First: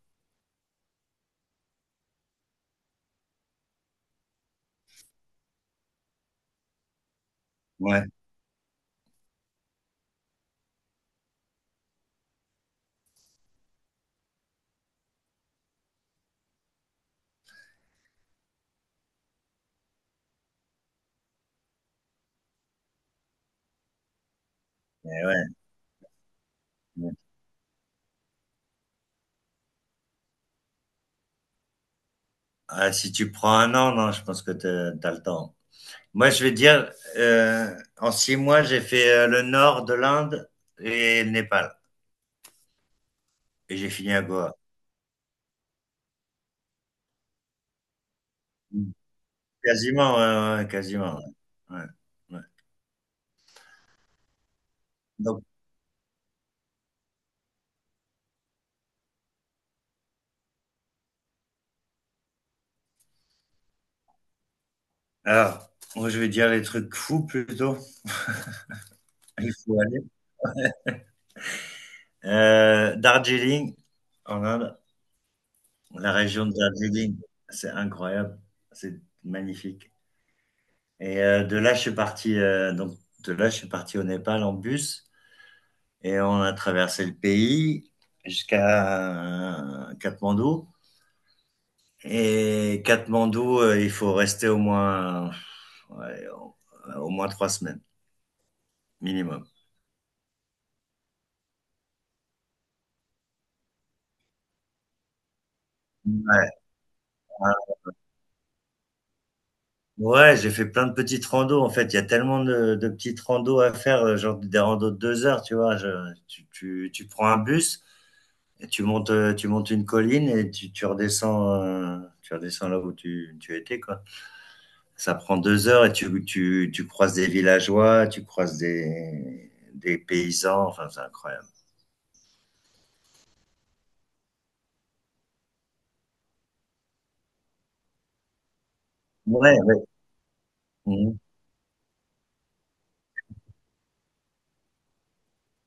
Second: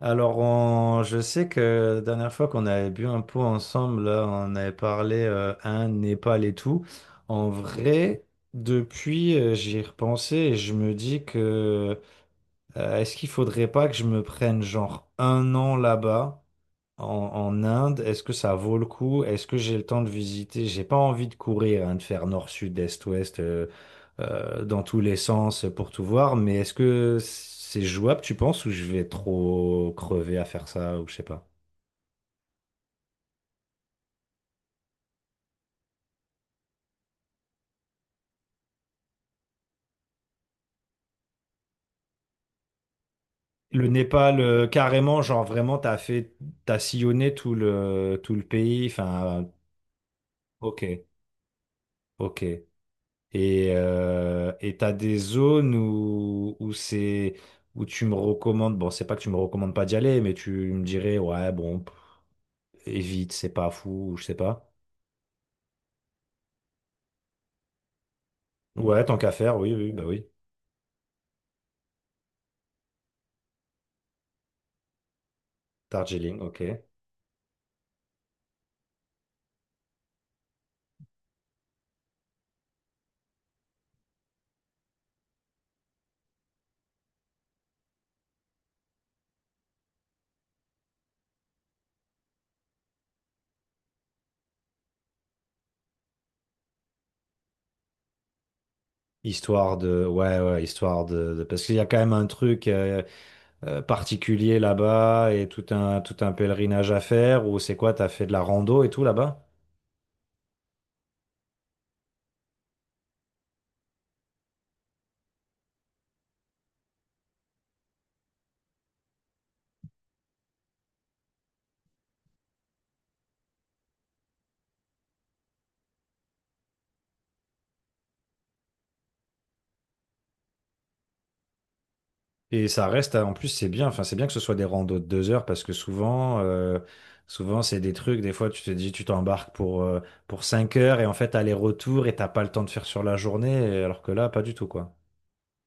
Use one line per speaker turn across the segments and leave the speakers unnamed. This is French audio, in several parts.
Alors, je sais que la dernière fois qu'on avait bu un pot ensemble, là, on avait parlé un Népal et tout. En
Ouais,
vrai, depuis, j'y ai repensé et je me dis que est-ce qu'il faudrait pas que je me prenne genre un an là-bas? En Inde, est-ce que ça vaut le coup? Est-ce que j'ai le temps de visiter? J'ai pas envie de courir, hein, de faire nord, sud, est, ouest, dans tous les
eh ouais.
sens pour tout voir, mais est-ce
Ouais.
que c'est jouable, tu penses, ou je vais trop crever à faire ça, ou je sais pas.
Ah, si tu prends un an, non, je pense que t'as le temps. Moi, je vais dire, en 6 mois, j'ai fait le nord de l'Inde et le Népal. Et
Le
j'ai fini à
Népal,
Goa.
carrément, genre vraiment, t'as sillonné tout le pays, enfin,
Quasiment, ouais, ouais, ouais,
ok,
quasiment. Ouais. Ouais,
ok.
ouais.
Et t'as des
Donc,
zones où tu me recommandes, bon, c'est pas que tu me recommandes pas d'y aller, mais tu me dirais, ouais, bon, pff, évite, c'est pas fou, ou je sais pas.
alors, moi, je vais dire les trucs fous plutôt.
Ouais, tant qu'à
Il
faire, oui,
faut
oui,
aller.
bah oui.
Darjeeling, en Inde, la
Darjeeling,
région de
ok.
Darjeeling, c'est incroyable. C'est magnifique. Et de là, je suis parti, donc, de là, je suis parti au Népal en bus et on a traversé le pays jusqu'à Katmandou. Et Katmandou, il faut rester au moins, ouais, au moins trois semaines minimum.
Ouais, ouais, parce qu'il y a quand même un truc particulier là-bas et tout un
Ouais,
pèlerinage à faire,
ouais,
ou c'est quoi, t'as fait de la rando et tout là-bas?
ouais, j'ai fait plein de petites randos. En fait, il y a tellement de petites randos à faire, genre des randos de 2 heures, tu vois. Tu prends un bus, et tu montes, une colline et tu redescends, là où tu étais, quoi. Ça prend 2 heures et tu croises des villageois, tu croises des paysans, enfin, c'est incroyable.
Et ça reste, en plus, c'est bien. Enfin, c'est bien que ce soit des randos de 2 heures parce que souvent, souvent c'est des trucs. Des fois, tu t'embarques
Ouais,
pour
ouais.
euh, pour 5 heures et en
Mhm.
fait, aller-retour et t'as pas le temps de faire sur la journée. Et alors que là, pas du tout, quoi.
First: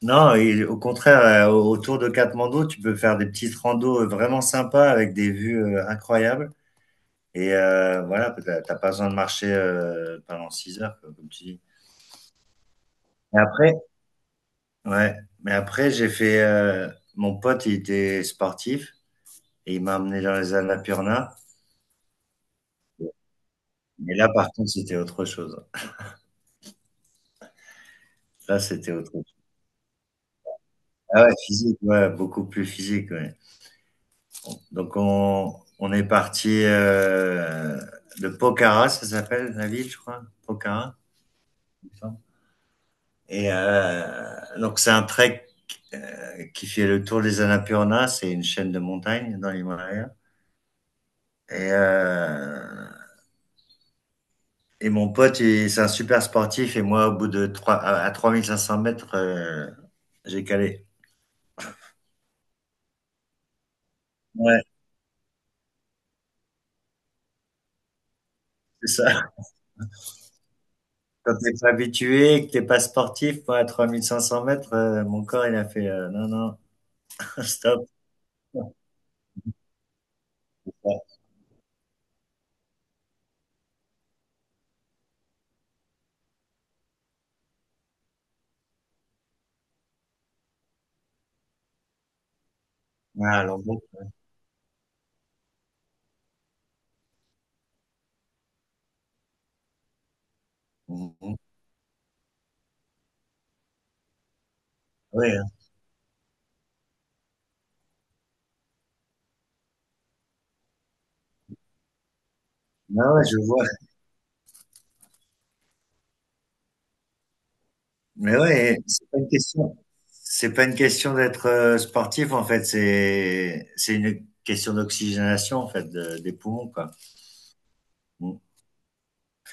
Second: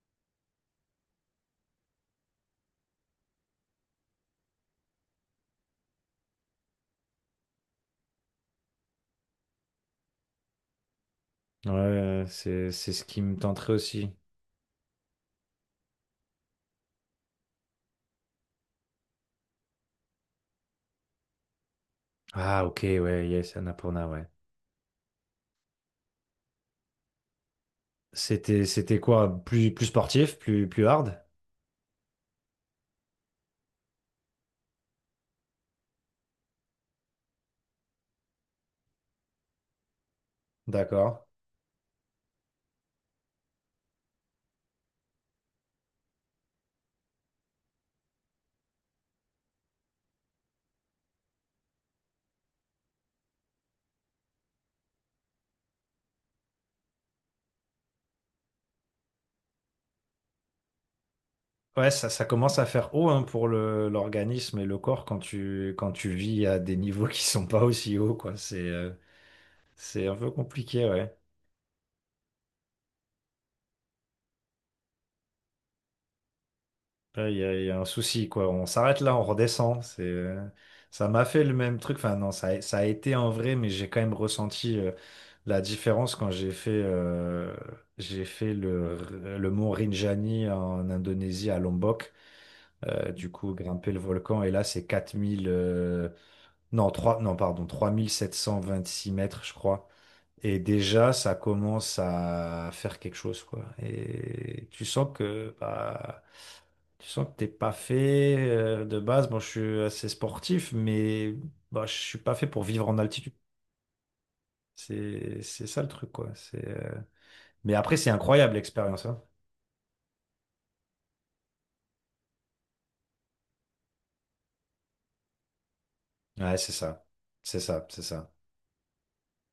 Non, et au contraire, autour de Katmandou, tu peux faire des petites randos vraiment sympas avec des vues incroyables. Et voilà, t'as pas besoin de marcher pendant 6 heures, quoi, comme tu dis.
Ouais, c'est ce qui me
Mais
tenterait
après,
aussi.
ouais, mais après, mon pote, il était sportif, et il m'a amené dans les Annapurna.
Ah, ok, ouais, yes, Annapurna,
Mais
ouais.
là, par contre, c'était autre chose. Là,
C'était
c'était
c'était
autre chose.
quoi? Plus sportif, plus hard?
Ah ouais, physique, ouais, beaucoup plus physique. Ouais. Donc, on est parti de Pokhara, ça s'appelle la ville, je crois. Pokhara.
D'accord.
Et donc, c'est un trek qui fait le tour des Annapurna. C'est une chaîne de montagnes dans l'Himalaya. Et, euh, et mon pote, c'est un super sportif. Et moi, au bout de 3 500 mètres, j'ai calé.
Ouais, ça commence à faire haut hein, pour le l'organisme
Ouais.
et le corps quand tu vis à des niveaux qui sont pas aussi hauts, quoi.
C'est ça.
C'est un peu compliqué, ouais.
Quand t'es pas habitué que t'es pas sportif, moi, à 3 500 mètres, mon corps, il a fait, «Non, non,
Là, il y a, il y a un
stop».
souci, quoi. On s'arrête là, on redescend.
Ouais.
Ça m'a fait le même truc. Enfin, non, ça a été en vrai, mais j'ai quand même ressenti la différence quand j'ai fait le mont Rinjani en Indonésie, à Lombok. Du
Ah,
coup,
l'embout.
grimper le volcan. Et là, c'est 4000... non, 3 non, pardon, 3726 mètres, je crois. Et déjà,
Mmh
ça
mh.
commence à faire quelque chose, quoi. Et tu sens
Ouais, hein.
que, bah, tu sens que t'es pas fait de base. Bon, je suis assez sportif, mais bah, je suis pas fait pour vivre en
Ouais, ouais,
altitude.
je vois.
C'est ça le truc, quoi. Mais après, c'est
Mais
incroyable
ouais,
l'expérience, hein.
c'est pas une question d'être, sportif, en fait, c'est une question d'oxygénation, en fait, de des
Ouais,
poumons,
c'est
quoi.
ça. C'est ça, c'est ça.
Mmh.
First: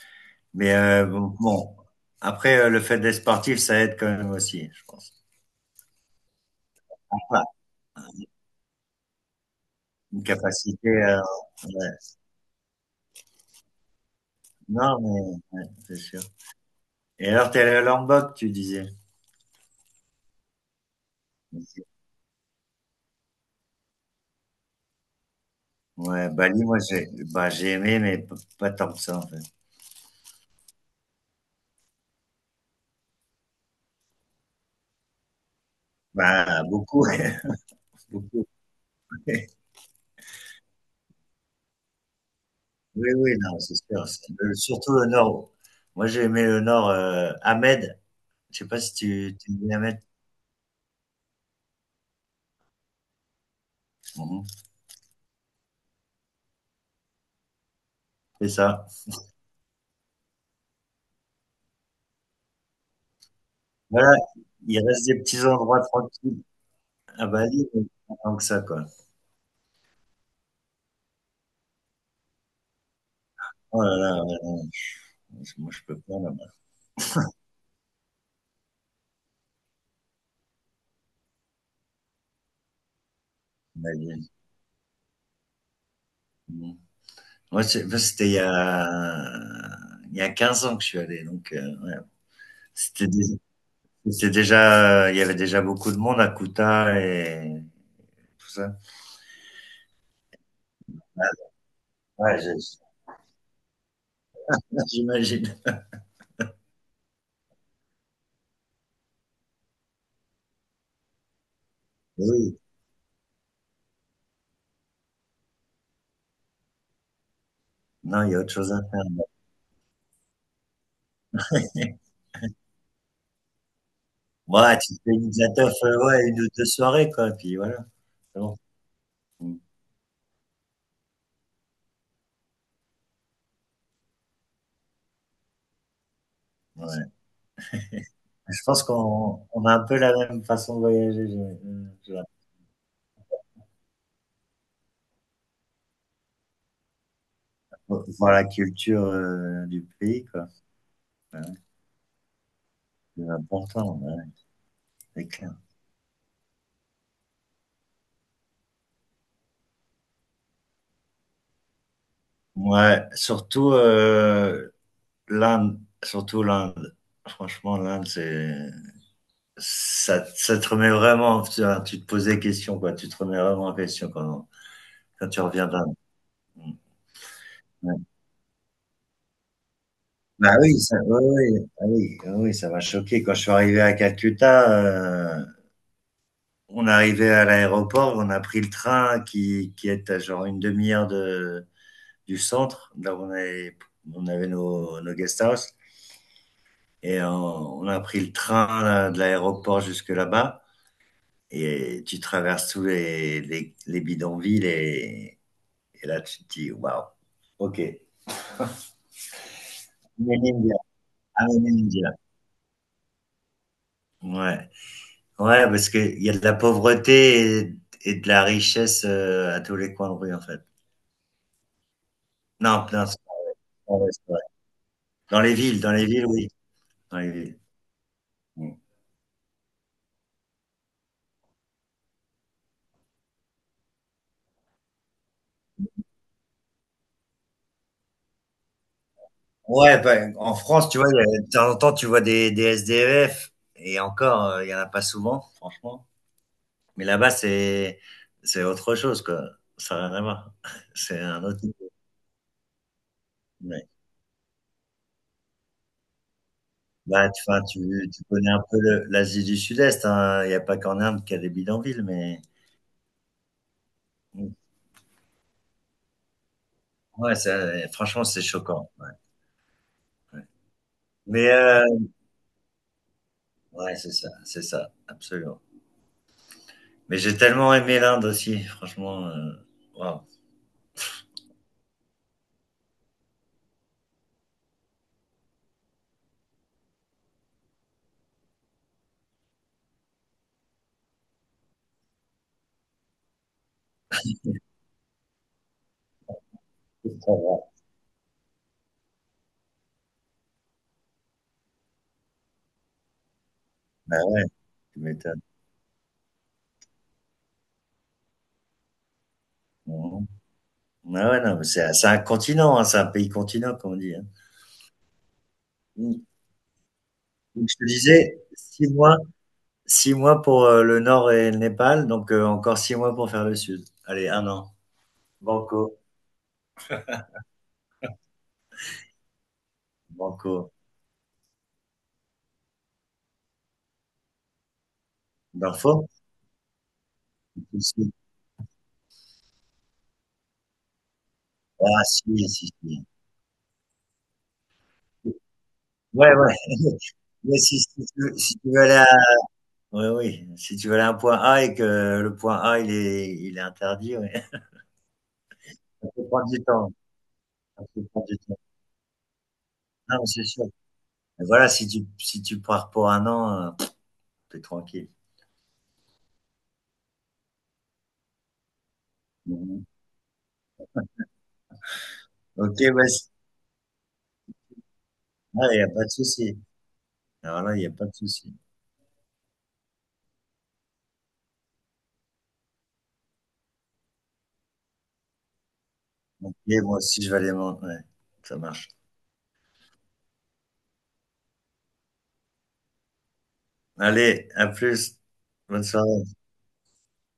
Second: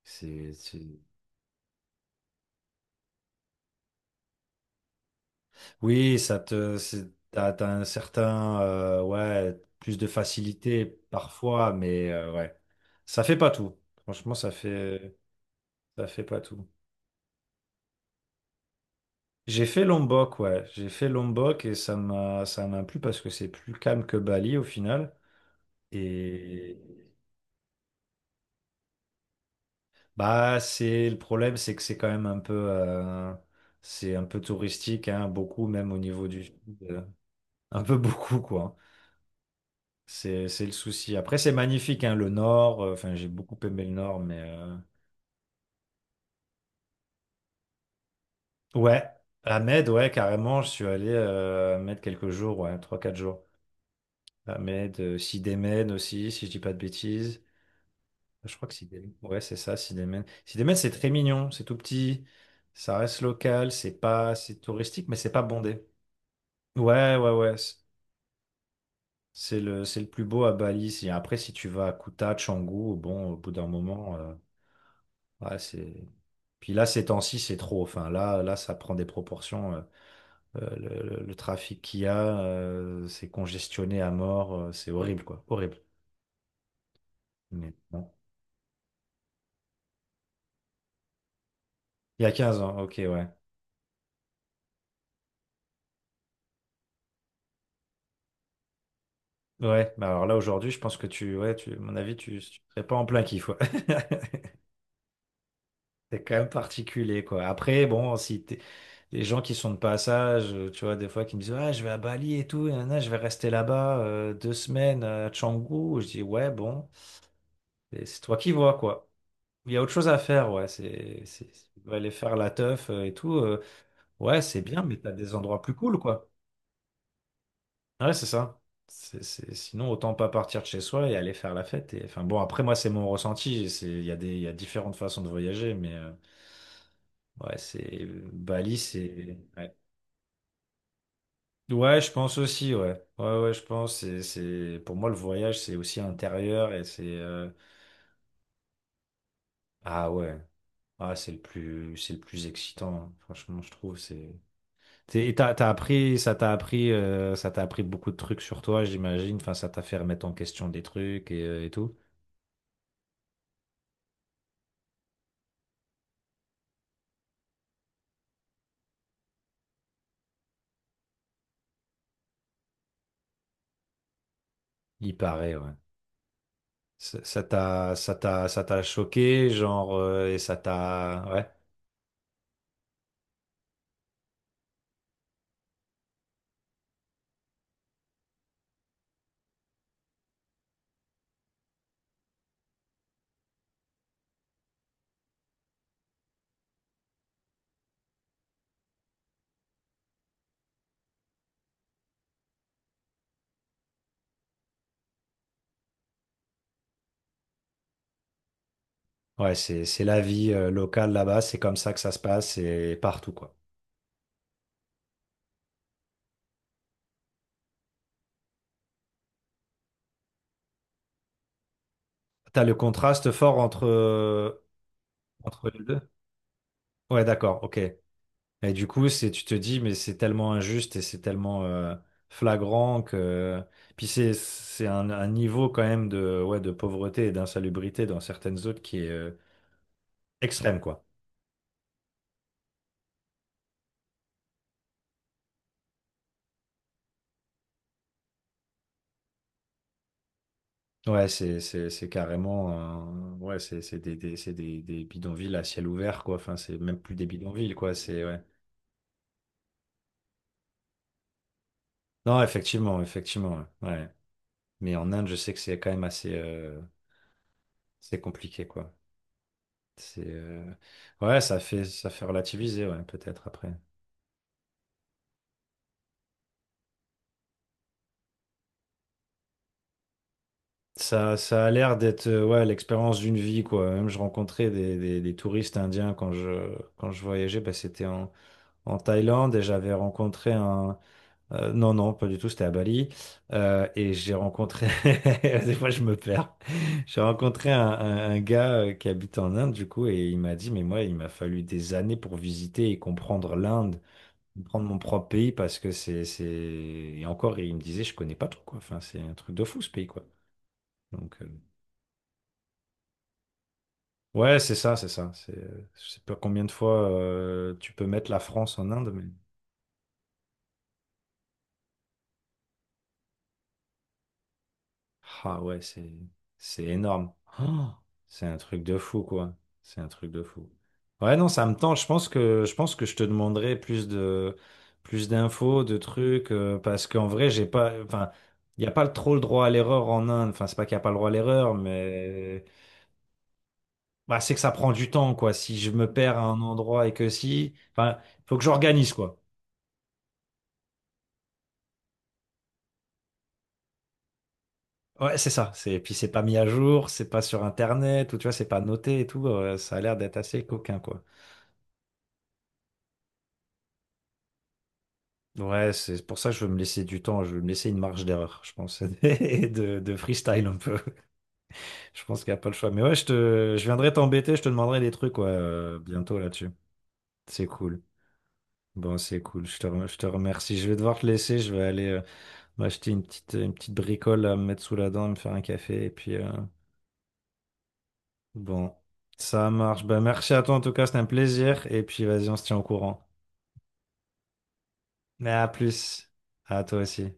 C'est,
Mais
c'est-
bon, après, le fait d'être sportif, ça aide quand même aussi, je pense.
Oui,
Ouais,
t'as un certain, ouais, plus de
une
facilité
capacité, heu,
parfois,
ouais.
mais ouais, ça fait pas tout. Franchement, ça
Non,
fait,
mais ouais, c'est
ça
sûr.
fait pas tout.
Et alors, t'es allé à Lombok, tu disais?
J'ai fait Lombok, ouais, j'ai fait Lombok et ça m'a plu parce que c'est plus calme que Bali au final.
Ouais, Bali, moi,
Et
j'ai aimé, mais pas tant que ça, en fait.
bah, c'est le problème, c'est que c'est quand même c'est un peu touristique, hein, beaucoup même au niveau du, sud,
Bah,
euh,
beaucoup,
un peu beaucoup
beaucoup.
quoi. C'est le souci. Après, c'est magnifique, hein, le Nord.
Oui,
Enfin, j'ai
oui,
beaucoup
non, c'est
aimé le
sûr.
Nord, mais...
Surtout le nord. Moi, j'ai aimé le nord, Ahmed. Je sais pas si
Ouais,
tu dis
Ahmed,
Ahmed.
ouais, carrément, je suis allé à Ahmed quelques jours, ouais, trois quatre jours.
Mhm.
Ahmed, Sidémène aussi, si je dis pas de bêtises. Ah,
C'est
je crois que
ça.
Sidémène, ouais, c'est ça, Sidémène. Sidémène, c'est très mignon, c'est tout petit, ça reste local, c'est
Voilà,
pas, c'est
il
touristique,
reste
mais
des
c'est pas
petits endroits
bondé.
tranquilles
Ouais,
à
ouais, ouais,
Bali, mais pas tant que ça, quoi.
c'est le plus beau à Bali. Après, si tu vas à Kuta, Canggu, bon, au bout d'un
Oh là
moment,
là, ouais, non,
ouais,
moi, je peux
c'est...
pas, là-bas.
Puis là, ces temps-ci, c'est trop. Enfin, là, là, ça prend des proportions. Le trafic qu'il y a, c'est congestionné à
Bali.
mort. C'est horrible, quoi. Horrible.
Mhm. Moi,
Mais bon.
c'était il y a 15 ans que je suis allé, donc…
Il y a 15 ans, ok,
C'était dé
ouais.
c'était déjà, il y avait déjà beaucoup de monde à Kuta et tout ça.
Ouais, mais alors là, aujourd'hui, je pense que
Ah
tu, ouais, tu, à mon avis,
ouais,
tu,
je
tu serais pas en plein kiff, ouais.
j'imagine.
C'est quand même particulier, quoi. Après, bon, si t'es- les gens qui sont de passage, tu vois, des fois, qui me disent, ah, je vais à Bali et
Oui,
tout, et nanana, je vais rester là-bas 2 semaines à Canggu, je dis, ouais, bon, c'est
non, il y
toi
a
qui
autre chose
vois,
à faire.
quoi. Il y a autre chose à faire, ouais. Tu dois aller faire la teuf et tout. Ouais, c'est
Ouais,
bien,
tu
mais
te fais
t'as
une
des endroits
zateuf,
plus cool,
ouais,
quoi.
une ou 2 soirées quoi, puis voilà,
Ouais, c'est
c'est bon.
ça.
Mmh,
Sinon, autant pas partir de chez soi et aller faire la fête. Et, enfin, bon, après, moi, c'est mon ressenti. Il y a différentes façons de voyager, mais
ouais.
ouais, c'est
Je
Bali,
pense
c'est.
qu'on
Ouais.
a un peu la même façon de voyager, je mmh,
Ouais, je
je
pense aussi, ouais. Ouais, ouais, je pense. Pour moi, le voyage, c'est aussi intérieur et c'est.
vois voir la culture, du
Ah
pays
ouais.
quoi.
Ah, c'est le
Bah ouais,
plus, c'est le plus excitant, hein.
c'est
Franchement, je
important,
trouve.
ouais,
C'est.
c'est
Et
clair.
ça t'a appris beaucoup de trucs sur toi, j'imagine. Enfin, ça t'a fait remettre en question des trucs et tout.
Ouais, surtout, surtout l'Inde. Franchement, l'Inde, ça te remet vraiment, tu, vois, tu te posais question, quoi. Tu te remets vraiment en question quand,
Il
quand tu
paraît,
reviens
ouais.
d'Inde. Mm.
Ça ça t'a,
Ouais.
ça t'a, ça t'a choqué, genre, et
Bah oui, ça, oui,
ouais.
oui, ah oui, ah oui, ça m'a choqué. Quand je suis arrivé à Calcutta, euh, on arrivait à l'aéroport, on a pris le train qui est à genre une demi-heure de, du centre, là où on avait nos guest house, et on a pris le train là, de l'aéroport jusque là-bas. Et tu traverses tous les bidonvilles et là, tu te dis, waouh, ok. I'm
Ouais, c'est la
an
vie,
Indian.
locale là-bas.
I'm
C'est comme
an
ça que ça
Indian.
se passe et partout, quoi.
Ouais, ouais, parce qu'il y a de la pauvreté et de la richesse à tous les coins de rue, en fait.
T'as le
Non, non, c'est
contraste fort entre,
pas vrai, c'est vrai.
euh, entre les
Dans
deux.
les villes, oui. Dans
Ouais,
les villes.
d'accord, ok. Et
Mm.
du coup, tu te dis, mais c'est tellement injuste et c'est tellement flagrant que. Puis c'est un niveau quand même de, ouais, de pauvreté et d'insalubrité dans certaines zones qui est
Ouais, ben, en
extrême,
France, tu
quoi.
vois, de temps en temps, tu vois des SDF, et encore, il y en a pas souvent, franchement. Mais là-bas, c'est autre chose, quoi. Ça n'a rien à voir. C'est
Ouais,
un
c'est,
autre
c'est,
niveau.
c'est carrément. Ouais, c'est,
Ouais.
c'est des, des, c'est des, des bidonvilles à ciel ouvert, quoi. Enfin, c'est même plus des bidonvilles,
Tu
quoi. C'est,
tu
ouais.
connais un peu l'Asie du Sud-Est, hein. Il n'y a pas qu'en Inde qu'il y a des bidonvilles, mais
Non, effectivement, effectivement. Ouais. Ouais. Mais en Inde, je sais que c'est quand même assez
ouais,
c'est
franchement, c'est
compliqué,
choquant.
quoi.
Ouais,
C'est,
ouais.
euh, Ouais,
Mais
ça fait, ça fait relativiser, ouais, peut-être après.
ouais, c'est ça, absolument. Mais j'ai tellement aimé l'Inde aussi, franchement. Waouh.
Ça a l'air d'être ouais, l'expérience d'une vie, quoi. Même je rencontrais des touristes indiens quand je voyageais, bah, c'était en, Thaïlande et j'avais rencontré non, non, pas du tout, c'était à Bali. Et j'ai rencontré... Des fois, je me perds. J'ai
Ça va.
rencontré un gars qui habite en Inde, du coup, et il m'a dit, mais moi, il m'a fallu des années pour visiter et comprendre l'Inde,
Bah ouais,
comprendre mon
tu
propre
m'étonnes.
pays, parce que Et encore, il me disait, je connais pas trop, quoi. Enfin, c'est un truc de fou, ce pays, quoi.
Mhm. Ah
Donc...
ouais, non,
euh,
mais c'est un continent, hein, c'est un pays continent, comme on dit, hein.
Ouais, c'est ça, c'est ça. C'est, je sais
Mm.
pas combien de fois
Donc, je te
tu peux mettre la
disais,
France
six
en Inde,
mois,
mais
6 mois pour, le nord et le Népal, donc encore 6 mois pour faire le sud. Allez, un an.
ah ouais,
Banco,
c'est énorme. Ah, c'est un truc de fou, quoi. C'est un truc de fou.
banco.
Ouais, non, ça me tente. Je pense que je te demanderai plus de plus
Il
d'infos, de trucs, parce qu'en vrai,
Si,
j'ai pas,
si.
enfin, il y a pas trop le droit à l'erreur en Inde. Enfin, c'est pas qu'il y a pas le droit à l'erreur,
Ah si,
mais
si, si.
bah, c'est que ça prend du temps, quoi. Si je me
Ouais,
perds à
ouais.
un endroit et que
Mais
si,
si si tu
enfin,
veux si
faut que
tu veux aller à
j'organise, quoi.
oui, oui, si tu veux aller à un point A et que le point A, il est interdit, oui.
Ouais, c'est ça. C'est,
Ça
puis
peut
c'est pas
prendre
mis
du
à
temps,
jour, c'est pas sur
ça peut prendre
Internet, ou
du
tu vois,
temps.
c'est pas noté et tout. Ça a l'air
Non, mais
d'être
c'est
assez
sûr.
coquin, quoi.
Mais voilà, si tu pars pour un an, tu es tranquille.
Ouais, c'est pour ça que je veux me laisser du temps, je veux me laisser une marge d'erreur, je pense, et
Mmh.
de freestyle un peu. Je pense qu'il n'y a
OK,
pas le choix. Mais ouais, je viendrai t'embêter, je te demanderai des trucs, ouais,
ah, il y a pas de
bientôt
souci.
là-dessus.
Alors
C'est
là, il y a
cool.
pas de souci.
Bon, c'est cool. Je te remercie. Je vais devoir te laisser. Je vais aller m'acheter une petite bricole à me mettre sous la dent, me faire un café, et puis,
Ok, moi aussi, je vais aller manger. Ouais, ça marche.
Bon, ça marche. Ben, merci à toi en tout cas, c'était un plaisir. Et puis vas-y, on se tient au courant.
Allez, à plus.
Mais à
Bonne soirée.
plus. À toi aussi.